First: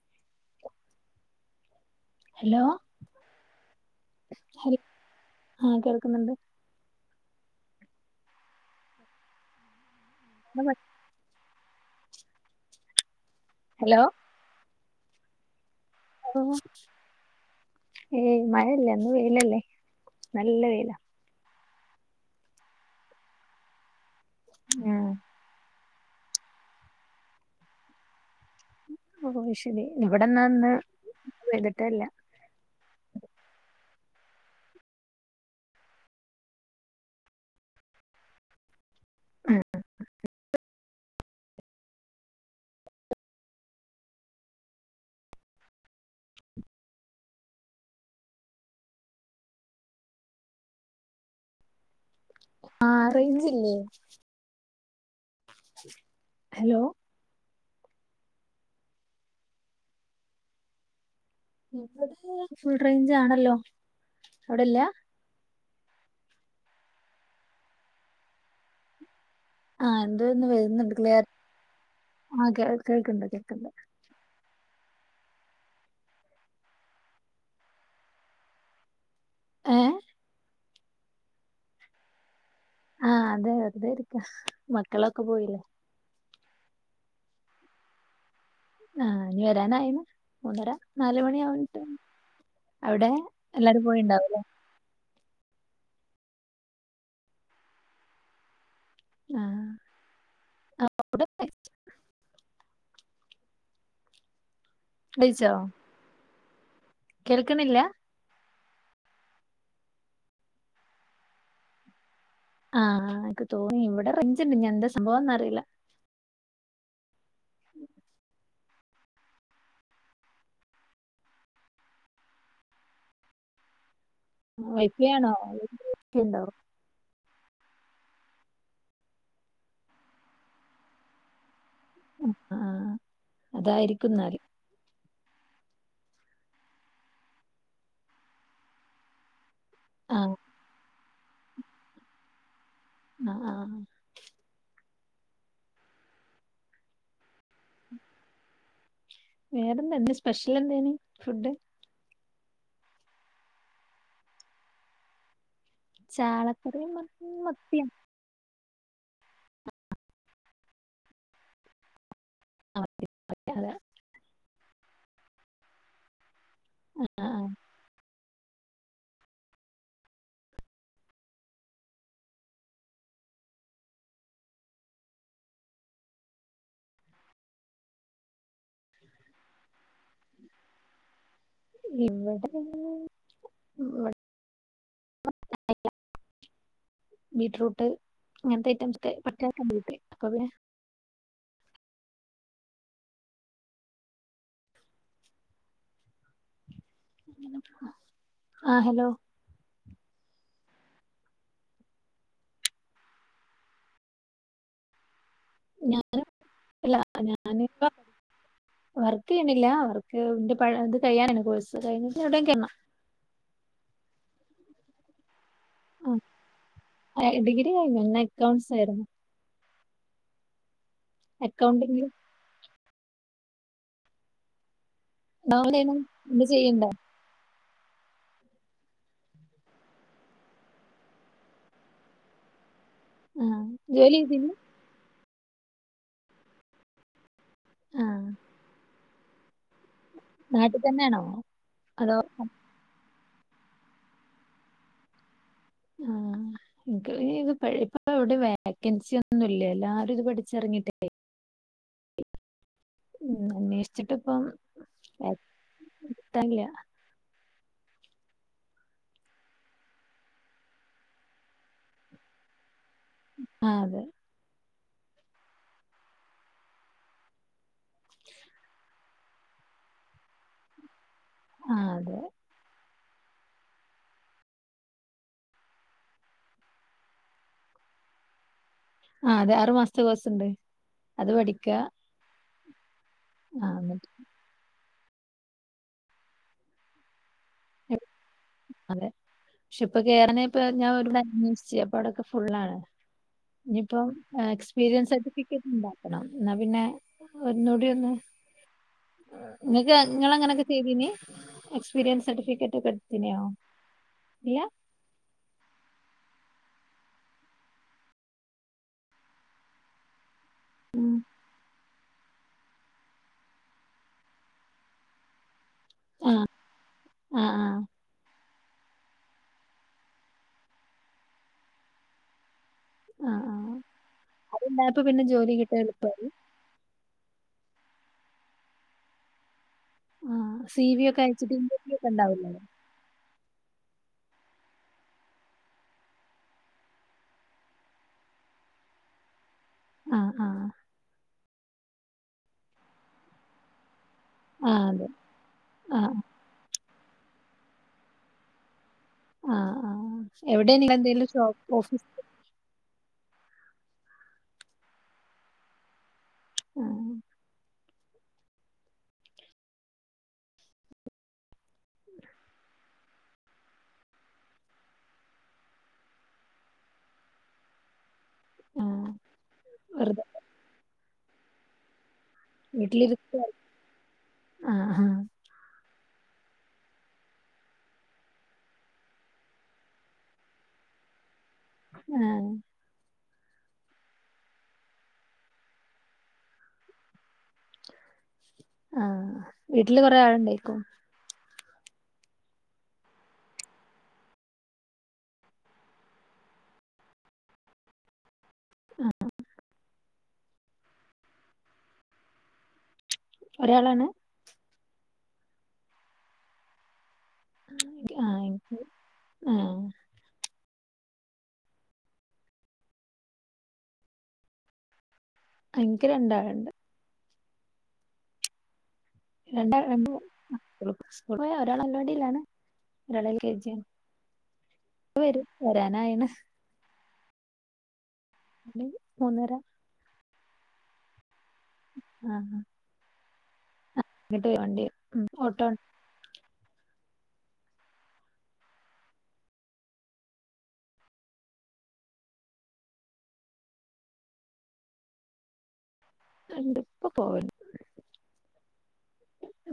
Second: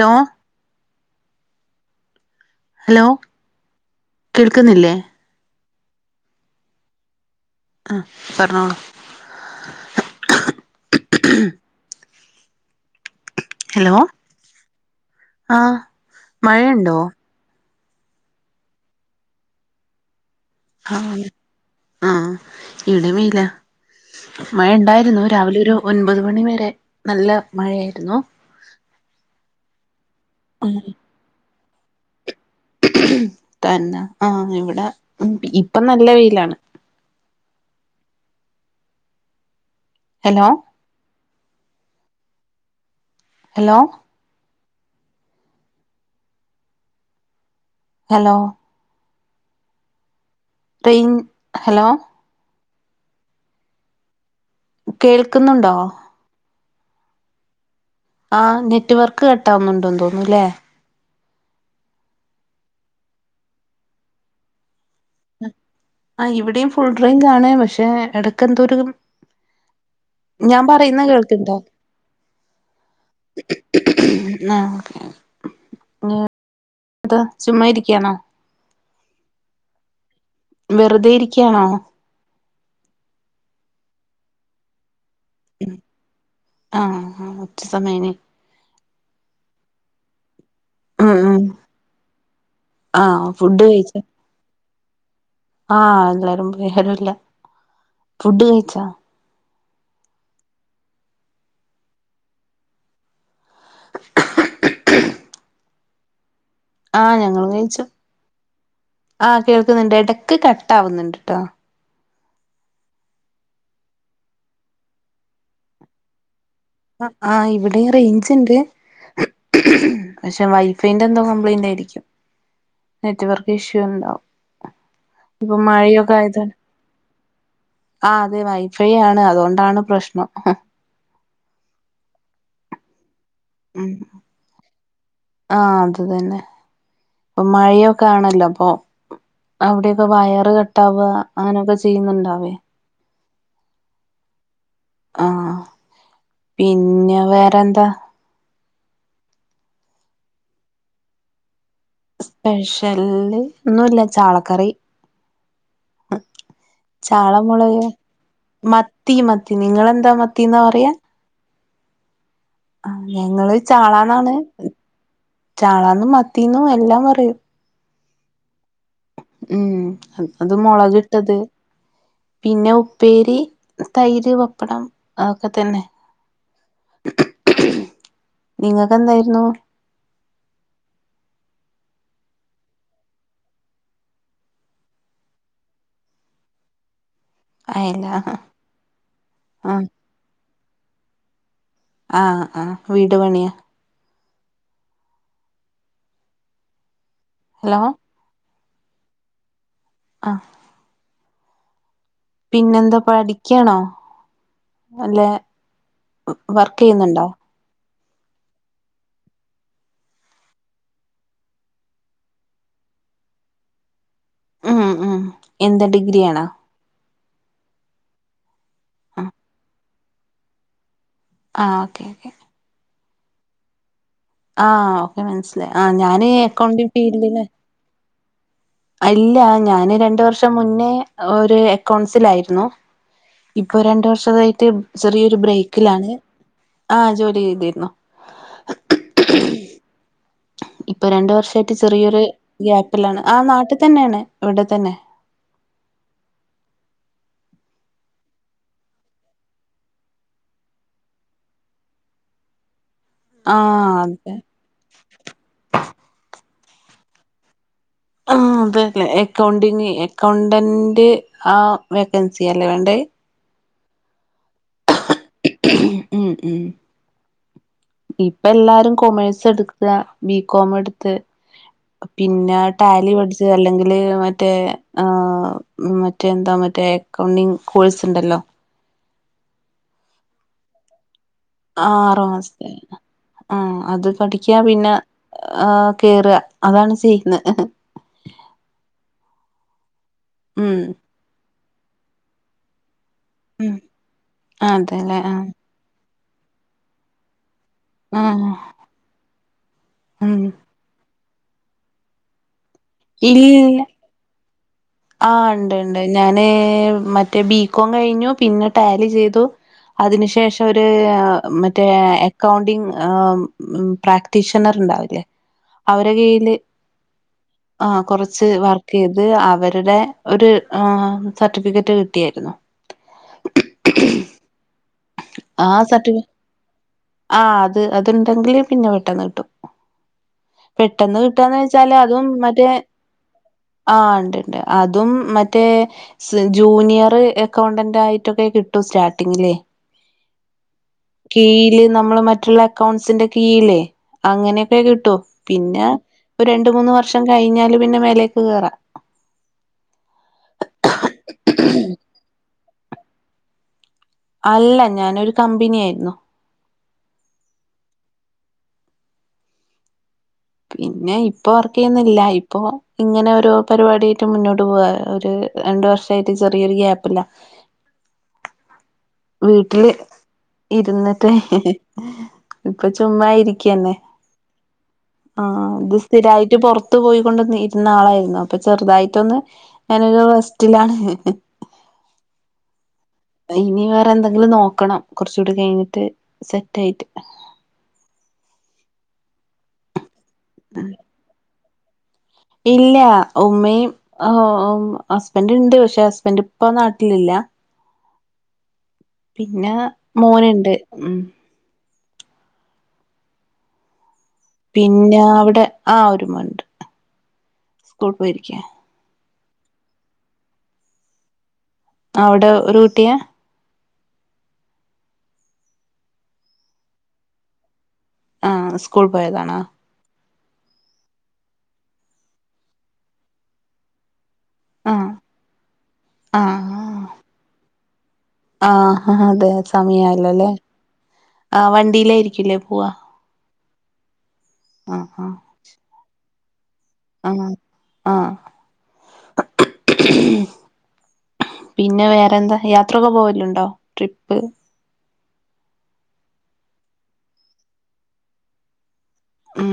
Law! Hello! [unintelligible] കേൾക്കുന്നില്ലേ ആ, കേൾക്കുന്നുണ്ട് ആ പറഞ്ഞോളൂ. [unintelligible] [inaudible] ഹലോ! ആ ഓ മഴയുണ്ടോ? ഏയ്! മഴയല്ല എന്നും വെയിലല്ലേ. നല്ല വെയിലാ. ആ ഇവിടെ വെയിലാ. മഴ ഉം. ഒണ്ടായിരുന്നു. രാവിലെ ഒരു ഒൻപത് മണിവരെ നല്ല മഴയായിരുന്നു. ഇവിടന്നന്ന് ഉം [unintelligible] [unintelligible] അല്ല. തന്നെ. ആ ഇവിടെ ഇപ്പം നല്ല വെയിലാണ്. [inaudible] ഹലോ! ഹലോ! ഹലോ! [unintelligible] ഹലോ! ആ റേഞ്ചില്ലേ? കേൾ ക്കുന്നുണ്ടോ? ഹലോ! ആ നെറ്റ് വർക്ക് കട്ടാവുന്നുണ്ടോന്ന് തോന്നുന്നൂ. ഇല്ലേ? ഇവിടെ ഫുൾ റേഞ്ച് ആണല്ലോ. അവിടില്ല ആ.. ഇവിടെയുംഫുൾ റേഞ്ചാണ്. പക്ഷേ, ഇടക്കത്തൂരും ആ.. എന്തോയൊന്ന് വരുന്നുണ്ട്. ക്ലിയ, കേൾക്ക്ണ്ടോ ആ.. കേ, കേൾക്ക കേക്കുന്നുണ്ട് ആ, ചുമ്മാ യിരിക്കയാണോ ഏ വെറുതെ യിരിക്കയാണോ ആ.. അതെയതെ വ കുട്ടികളൊക്കെ പോയില്ലേ. ആ.. ഉച്ചസമയമായി ആ.. വരാനായേന് മൂന്നര ഉം ഉം നാലുമണിയാ വുമെന്നിട്ട് ആഹ് അവിടെയെല്ലാരും പോയിട്ടുണ്ടാവല്ലേ ആ.. എല്ലാരും എന്റെവീട്ടിലാ ഫുഡ്കഴിച്ചോ ആ.. അപ്പവിടല്ലേ [inaudible] കഴിച്ചോ? ആ.. ഞങ്ങളും കേൾക്കണില്ല കഴിച്ചു. ആ.. കേൾക്കുന്നുണ്ട്. ഇടയ്ക്ക് കട്ടാവുന്നുണ്ടിട്ടോ ആ.. എനിക്ക്തോന്നി ഇവിടെ റെയ്ഞ്ചുണ്ട്. ഇനിയെന്താ സംഭവമെന്നറിയില്ല ആ.. ആ.. ഇവിടെ റേഞ്ചുണ്ട്, പക്ഷേ വൈഫൈന്റെ എന്തോ കംപ്ലൈയിന്റായിരിക്കും. നെറ്റുവർക്കിഷ്യൂ ഉണ്ടാവും. വൈഫൈയാണോ, ആ.. അതെവൈഫൈയാണ്. അതുകൊണ്ടാണ്പ്രശ്നം. അ.. ഹാ അതായിരിക്കുമെന്നാല് ആ.. അതുതന്നെ ഇപ്പൊമഴയൊക്കെ യാണല്ലോ, അപ്പൊ അവിടെയൊക്കെ ആഹ് വയറ് കട്ടാവുക. അങ്ങനെയൊക്കെ ചെയ്യുന്നുണ്ടാവോ അ.. അ.. ആ.. പിന്നെ, വേറെന്താ വേറെന്താണ്, ഇന്നുസ്പെഷ്യൽ എന്തായിരുന്നു, ഫുഡ്. സ്പെഷ്യലൊന്നുമില്ല, ചാളക്കറി. ചാളക്കറിയും, മ.. ചാള മുളക് മത്തിയം മത്തി, മത്തി നിങ്ങളെന്താ, മത്തീന്നാ, പറയുക ആ, അതെ ഞങ്ങളു അതെ ചാളാന്നാണ് ചാളാന്നും, മത്തീന്നു മെല്ലാം പറയും. ആഹ് ഉം.. അതുമുളകിട്ടത്. പിന്നെയുപ്പേരി, തൈരു പപ്പടം. അതൊക്കെ തന്നെ നിങ്ങൾക്കെന്തായിരുന്നു. ഇവിടെ [inaudible] അയല ആഹ് [inaudible] അ.. ആഹ്.. വീടുപണിയാ ഹലോ ആഹ് ഹലോ ആ പിന്നെന്താ പഠിക്കണോ അല്ലെ ഞാൻ വർക്ക് അല്ല ചെയ്യുന്നുണ്ടോ വർക്ക് ചെയ്യണില്ല വർക്ക് ഇന്റെ പഠി ഇത് കഴിയാനാണ് കോഴ്സ് കഴിഞ്ഞിട്ട് എവിടെങ്കിലും കേറണം ഉം ഉം എന്താ ഡിഗ്രിയാണാ ഡിഗ്രി കഴിഞ്ഞ് എന്നാ അക്കൗണ്ട്സ് രുന്നു ആ ഓക്കേ അക്കൗണ്ടിങ്ങില് ഓക്കേ ആഹ് എന്താ മനസ്സിലായ് ആ ഞാന് ചെയ്യണ്ട അക്കൗണ്ടിങ് ഫീൽഡില് ഇല്ല ഞാന് രണ്ട് വർഷം മുന്നേ ഒരു അക്കൗൺസിലായിരുന്നു ആ ഇപ്പൊ രണ്ട് ജോലി ചെയ്തിന് വർഷായിട്ട് ചെറിയ ബ്രേക്കിലാണ് ആ ജോലി ചെയത രുന്നു [inaudible] ആ നാട്ടിൽ ഇപ്പൊ തന്നെയാണോ രണ്ട് വർഷമായിട്ട് അതോ ചെറിയൊരു ഗ്യാപ്പിലാണ്. ആ നാട്ടിൽ തന്നെയാണ് ഇവിടെ തന്നെ ആ ഇത് ഇപ്പ ഇവിടെ വേക്കൻസി ഒന്നുംല്ല എല്ലാരും ഇത് പഠിച്ചറങ്ങിട്ടേ ഉം ആഹ് അന്വേഷിച്ചിട്ടും അതെ ഇപ്പം കിട്ടാനില്ല അതല്ലേ അക്കൗണ്ടിങ് അക്കൗണ്ടന്റ് ആ വേക്കൻസി അല്ലേ വേണ്ടത് ആ അതെ ഉം ഇപ്പ എല്ലാരും കൊമേഴ്സ് എടുക്കുക ബി കോംഎടുത്ത് ആ അതെ ടാലി പഠിച്ച അല്ലെങ്കില് മറ്റേ മറ്റേ എന്താ മറ്റേ അക്കൗണ്ടിങ് കോഴ്സ് ഉണ്ടല്ലോ ആ അതെ ആറു മാസത്തെ കോഴ്സുണ്ട് ആഹ് ആറു ആ അത് പഠിക്കാ പിന്നെ ആഹ് കേറുക അതാണ് ചെയ്യുന്നത് അതെ ഇപ്പൊ കേറനെ ഇപ്പ ഉം ഞാൻ ഓരോട് അന്വോഷി യപ്പാടൊക്കെ ഫുള്ളാണ് ഉം ഇനിയിപ്പോം എക്സ്പീരിയൻസ് അതെല്ലേ ആഹ് സർട്ടിഫിക്കറ്റ് ഉണ്ട ണം എന്നാ പിന്നെ ഒന്നൂടി ഒന്ന് ആഹ് നിങ്ങക്ക് നിങ്ങ ഉം അങ്ങനെയൊക്കെ ചെയ്തിന് എക്സ്പീരിയൻസ് സർട്ടിഫിക്കറ്റ് ഇല്ല ഇല്ലാ ആ ഉണ്ട്ണ്ട് ഞാന് മറ്റേ ബികോം കഴിഞ്ഞു പിന്നെ ടാലി ചെയ്തു അതിനു ശേഷം ഒരുര് മറ്റേ അക്കൗണ്ടിങ് പ്രാക്ടീഷണർ ഉണ്ടാവില്ലേ അവര കീയില് ആ കുറച്ച് വർക്ക് ചെയ്ത് അവര് അവരടെ ഒരു സർട്ടിഫിക്കറ്റ് കിട്ടിയായിരുന്നു ആഹ ആഹ അത്ണ്ടാപ്പ പിന്നെ ജോലി ആ കിട്ടാ എളുപ്പ സർട്ടിഫി ആഹ് അത് അതുണ്ടെങ്കിലില് പിന്നെ പെട്ടന്ന് കിട്ടും ആ. സി വി പെട്ടെന്ന് ഒക്കെ അയച്ചിട്ട് കിട്ടന്ന് വെച്ചാല് ഇന്റർവ്യൂ ഒക്കെ അതും ഉണ്ടാവില്ലേ? മറ്റേ ആ ഉണ്ട്ണ്ട് അതും മറ്റേ ജൂനിയർ അക്കൗണ്ടന്റ് ആയിട്ടൊക്കെ കിട്ടും സ്റ്റാർട്ടിങ്ങിലേ ആഹ ആഹ് കീയില് നമ്മള് മറ്റുള്ള അക്കൗണ്ട്സിന്റെ കീല്ലേ ആ അങ്ങനെയൊക്കെ അതെ. കിട്ടോ പിന്നെ ആ ഒരു രണ്ട മൂന്ന് വ ഒരുവർഷം കഴിഞ്ഞാല് പിന്നെ മേലേക്ക് കേയറാം ആഹ ആ എവിടെ എന്തും ഷോപ്പ് ഓഫീസ് അല്ല ഞാനൊരു കമ്പനിയയിരുന്നു ആഹ പിന്നെ ഇപ്പൊ വർക്ക് ചെയ്യുന്നില്ല ഇപ്പൊ ഇങ്ങനെ ഓരോ പരിപാടിായിട്ട് മുന്നോട്ട് പോവാ ഒരു രണ്ടു വർഷമായിട്ട് ചെറിയൊരു ഗ്യാപ്പില്ല ആ. വീട്ടില് വെറുതെ ഇരുന്ന് [unintelligible] ഇപ്പൊ വീട്ടിലിരിക്ക ചുമ്മായിരിക്കന്നെ ആ ആ ആഹ സ്ഥിരമായിട്ട് പുറത്തു പോയികൊണ്ട് ഇരുന്ന ആളായിരുന്നു അപ്പൊ ചെറുതായിട്ടൊന്ന് ഞാനൊരു റെസ്റ്റിലാണ് ആഹ ഇനി വേറെ എന്തെങ്കിലും നോക്കണം കുറച്ച കൂടി കഴിഞ്ഞിട്ട് സെറ്റ് ആയിട്ട് ആഹ വീട്ടില് കൊറെേ ആൾ ഉണ്ടായിക്കും ഇല്ല ഉമ്മയും ഹസ്ബൻറ് ഉണ്ട് പക്ഷെ ഹസ്ബൻഡ് ഇപ്പൊ നാട്ടിലില്ല പിന്നെ മോനുണ്ട് ഉം ഒരാളാണ് പിന്നെ അവിടെ ആ ഒരുമണ്ട് സ്കൂൾ പോയിരിക്കേ ആഹ അവിടെ ഒരു കുട്ടിയാ എനിക്ക് രണ്ടാളാണ്ട് ആഹ സ്കൂൾ പോയതാണോ സ് പോ ഒരാൾ അംഗവാടിയിലാണ് ഒരാള എൽ കെ ജിയും ആ വര വരാനായിണ് ആഹ അതെ മൂന്നര സമയാല്ലൊല്ലേ ആ ആ വണ്ടിയിലായിരിക്കല്ലേ പോവ ഇങ്ങട്ട് വണ്ടി ആഹ ഉം ആ ഓട്ടോ ആഹ ആ പിന്നെ വേറെന്താ യാത്രൊക്കെ പോവലുണ്ടോ ട്രിപ്പ് ആ ഇണ്ട് പ്പ പോവ ഉം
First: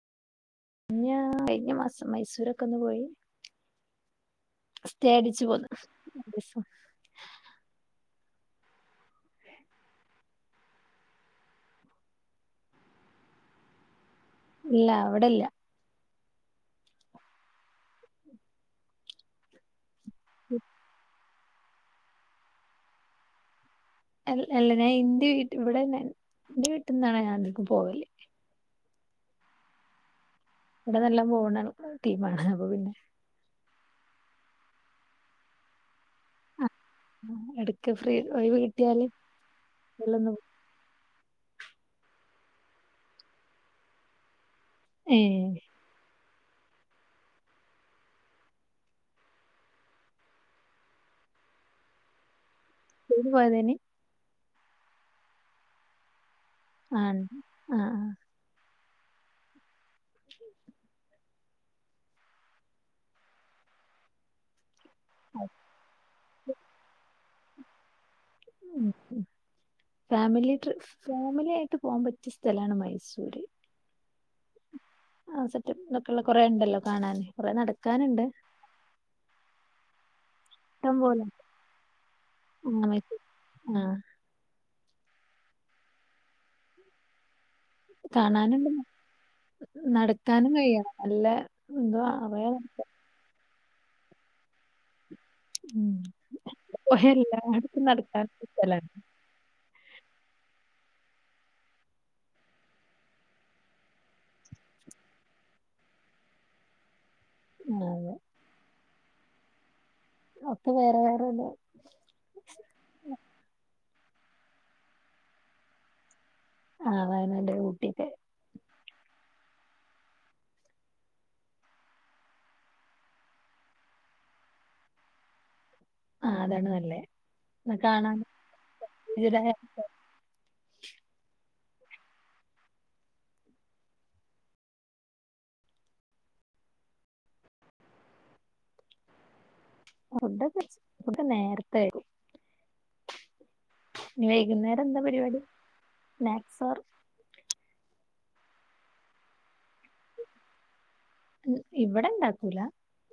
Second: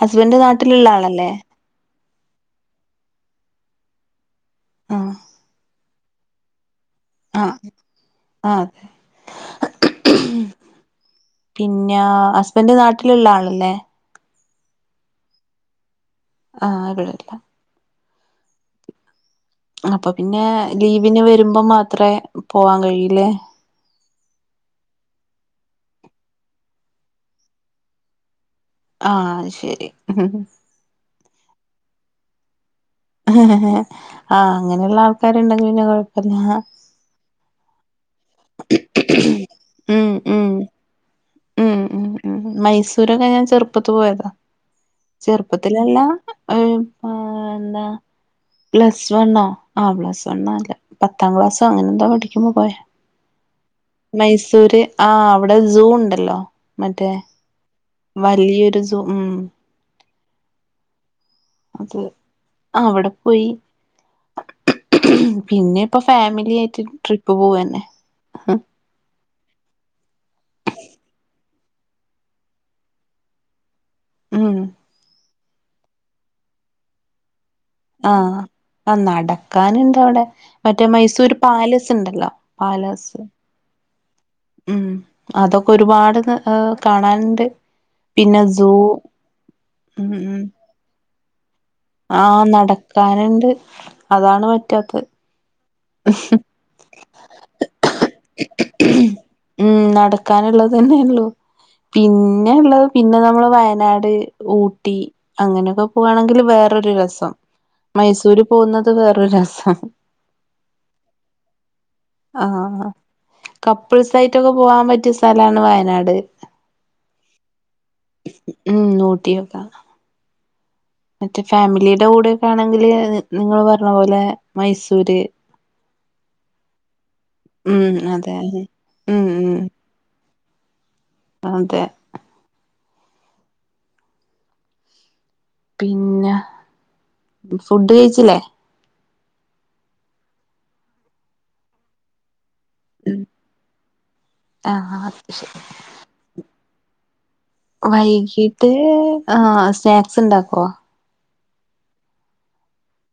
ഹസ്ബൻഡ് നാട്ടിലുള്ള ഞാ ആളല്ലേ കഴിഞ്ഞ മൈസൂരൊക്കെ ഒന്ന് പോയി സ്റ്റേ ആഹ് അടിച്ചു പോന്ന് ദശോ ആഹ ആ അതെ പിന്നെ ഹസ്ബൻഡറ് നാട്ടിലുള്ള ആളല്ലേ ഇല്ല ഇവിടെല്ല ആഹ അകളല്ല അപ്പൊ പിന്നെ ലീവിന് വ വരുമ്പം മാത്രേ പോവാൻ കഴിയില്ലേ അല്ല അല്ല ഞാൻ ഇന്റെ വീട്ട ഇവിടെൻ എന്റെ വീട്ടിൽ നിന്നാണ് ഞാൻ അധികം പോവല് ആഹ ശരി ഇവിടെ നല്ലൊ പോണ ടീമാണ് അപ്പൊ പിന്നെ ആഹ് അങ്ങനെയുള്ള ആൾക്കാരുണ്ടെങ്കിൽ പിന്നെ കൊഴ [unintelligible] എടക്ക് ഫ്രീ ഒഴിവ് കിട്ടിയാല് ഉം വള്ളൊ ഉം ഉം ഉ ഉ മൈസൂരൊക്കെ ഞാൻ ചെറുപ്പത്ത് പോയതാ ഏഹ് ചെറുപ്പത്തിലല്ല ഒരു എന്താ പ്ലസ് വണ്ണോ ആ പ്ലസ് വണ്ണാല്ല പത്താം ക്ലാസ്സോ അങ്ങനെ എന്തോ പഠിക്കുമ്പോൾ പോയ ടൂർ പോയതയ്നി മൈസൂര് ആഹ് അവിടെ സൂ ഉണ്ട്. ല്ലോ? ആഹ ആഹ ആ വലിയൊരു സോ അത് അവിടെ പോയി. ആഹ് പിന്നെപ്പ ഫാമിലി ആയിട്ട് ട്രിപ്പ് പോവന്നെ. ഹഹ ഉം ഉം ഫാമിലി ട്രി ഫാമിലി ട്ട് പോവാൻ പറ്റിയ സ്ഥലാണ് മൈസൂര്. ഉം ആ സറ്റപ്പ്ഇതൊക്കെയുള്ള കൊറെ ഇണ്ടല്ലോ കാണാന്. കൊറേ ആ നടക്കാന്ണ്ട് ആ നടക്കാനണ്ട് അവിടെ. മറ്റേ ഇഷ്ടം പോലെ മൈസൂര് പാലസ് ഉണ്ടല്ലോ ആഹ് പാലസ്. മൈസൂ ആഹ് ഉം. അതൊക്കെ ഒരുപാട് ത് കാണാന്ണ്ട് കാണാനാണ്ട് ഉം ഉം നടക്കാനും, കഴിയണം നല്ല എന്താ ആഹ് പറയാ നടക്കാന്ണ്ട്. അതാണ് പറ്റാത്തത്. ഉ എല്ലാടുത്തും നടക്കാൻല സ്ഥലാണ്. ഉം നടക്കാനുള്ളത് തന്നെള്ളു. പിന്നെ ഇള്ളത് പിന്നെ നമ്മൾ വയനാട്, ഊട്ടി അങ്ങനെയൊക്കെ പോവാണെങ്കിൽ വേറൊരു രസം. അതെ മൈസൂര് പോകുന്ന ത് വേറൊരു രസാ. ഒക്കെ വേറെ വേറെ ലേ പിൾസായിട്ടൊക്കെ പോവാൻ പറ്റിയ സ്ഥലാണ് വയനാട്. ആ വയനാട്, ഊട്ടിയൊക്കെ. ഉം ഊട്ടിയൊക്കെ. മറ്റേ ഫാമിലിയുടെ കൂടെ ഒക്കെ ആണെങ്കില് നിങ്ങള് പറഞ്ഞ പോലെ മൈസൂര് ആഹ് അതാണ് നല്ലേ. എന്നാ ഉം കാണാൻ അതെ ഉം ഉം അതെ പിന്നെ ഫുഡ് കഴിച്ചില്ലേ [unintelligible] നേരത്തെ കഴിക്കും ഉം ഇനി വൈകുന്നേരം എന്താ ആഹ് പരിപാടി ശരി സ്നാക്സോ വൈകീട്ട് ആ സ്നാക്സ് ഇണ്ടാക്കോ ഇവ്ടെ ഇണ്ടാക്കൂല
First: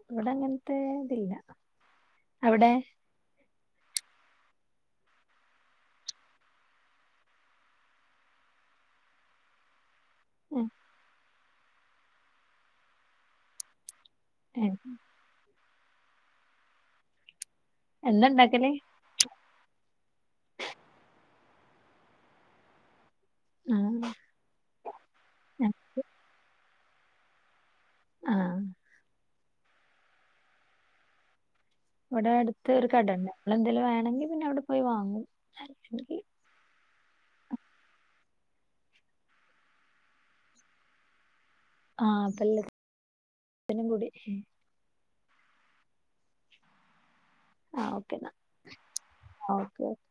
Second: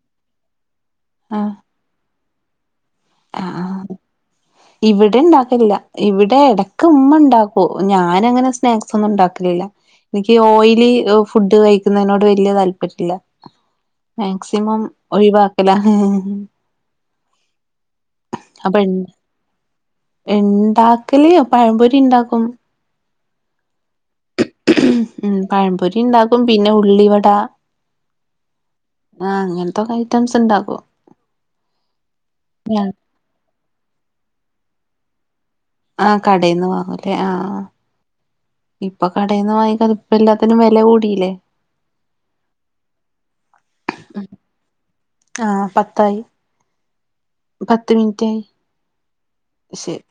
ഇവിടെങ്ങ ടെതില്ല അവിടെ ആ ഇവിടെ ഇണ്ടാക്കില്ല ഇവിടെ ഇവിടെണ്ടക്കില്ല ആ ഇവിടെ ഇടക്ക്മ്മ ഇണ്ടാക്കും ഞാന് അങ്ങനെ സ്നാക്സ് ഒന്നും ഉണ്ടാക്കലില്ല എനിക്ക് ഉം, ഓയിലി ഫുഡ് കഴിക്കുന്നതിനോട് വല്യയ താല്പര്യമില്ല ഉം. മാക്സിമം ഒഴവാ തണേ [inaudible] എന്താ ഉണ്ടാക്കല് ഉണ്ടാക്കല് പഴപൊരി ഉണ്ടാക്കും ആ ഉം ആ പഴംപൊരി ഉണ്ടകും പിന്നെ ഉള്ളിവട ആഹ ആഹ അങ്ങനത്തെൊക്കെ ഐറ്റംസ് ഉണ്ടാക്കോ ഇവിടെ അടുത്ത ഒരു കട ഉന്ന നമ്മള എന്തേലും വേണെങ്ക പിന്നെ അവിടെ പോയി വാങ്ങും ആഹ അല്ലെങ്കിൽ കടയിൽന്ന് വാങ്ങും അല്ലേ ആഹ ആ ഇപ്പൊ കടയിൽന്ന് വാങ്ങിക്കതിപ്പ എല്ലാത്തിനും വില കൂടില്ലേ ആഹല്ലും കൂടി ആഹ പത്തായി ആ പത്ത് ഓക്കെ മിനിറ്റ് എന്നാ ആായി ഓക്കെ ശ ഓക്കെ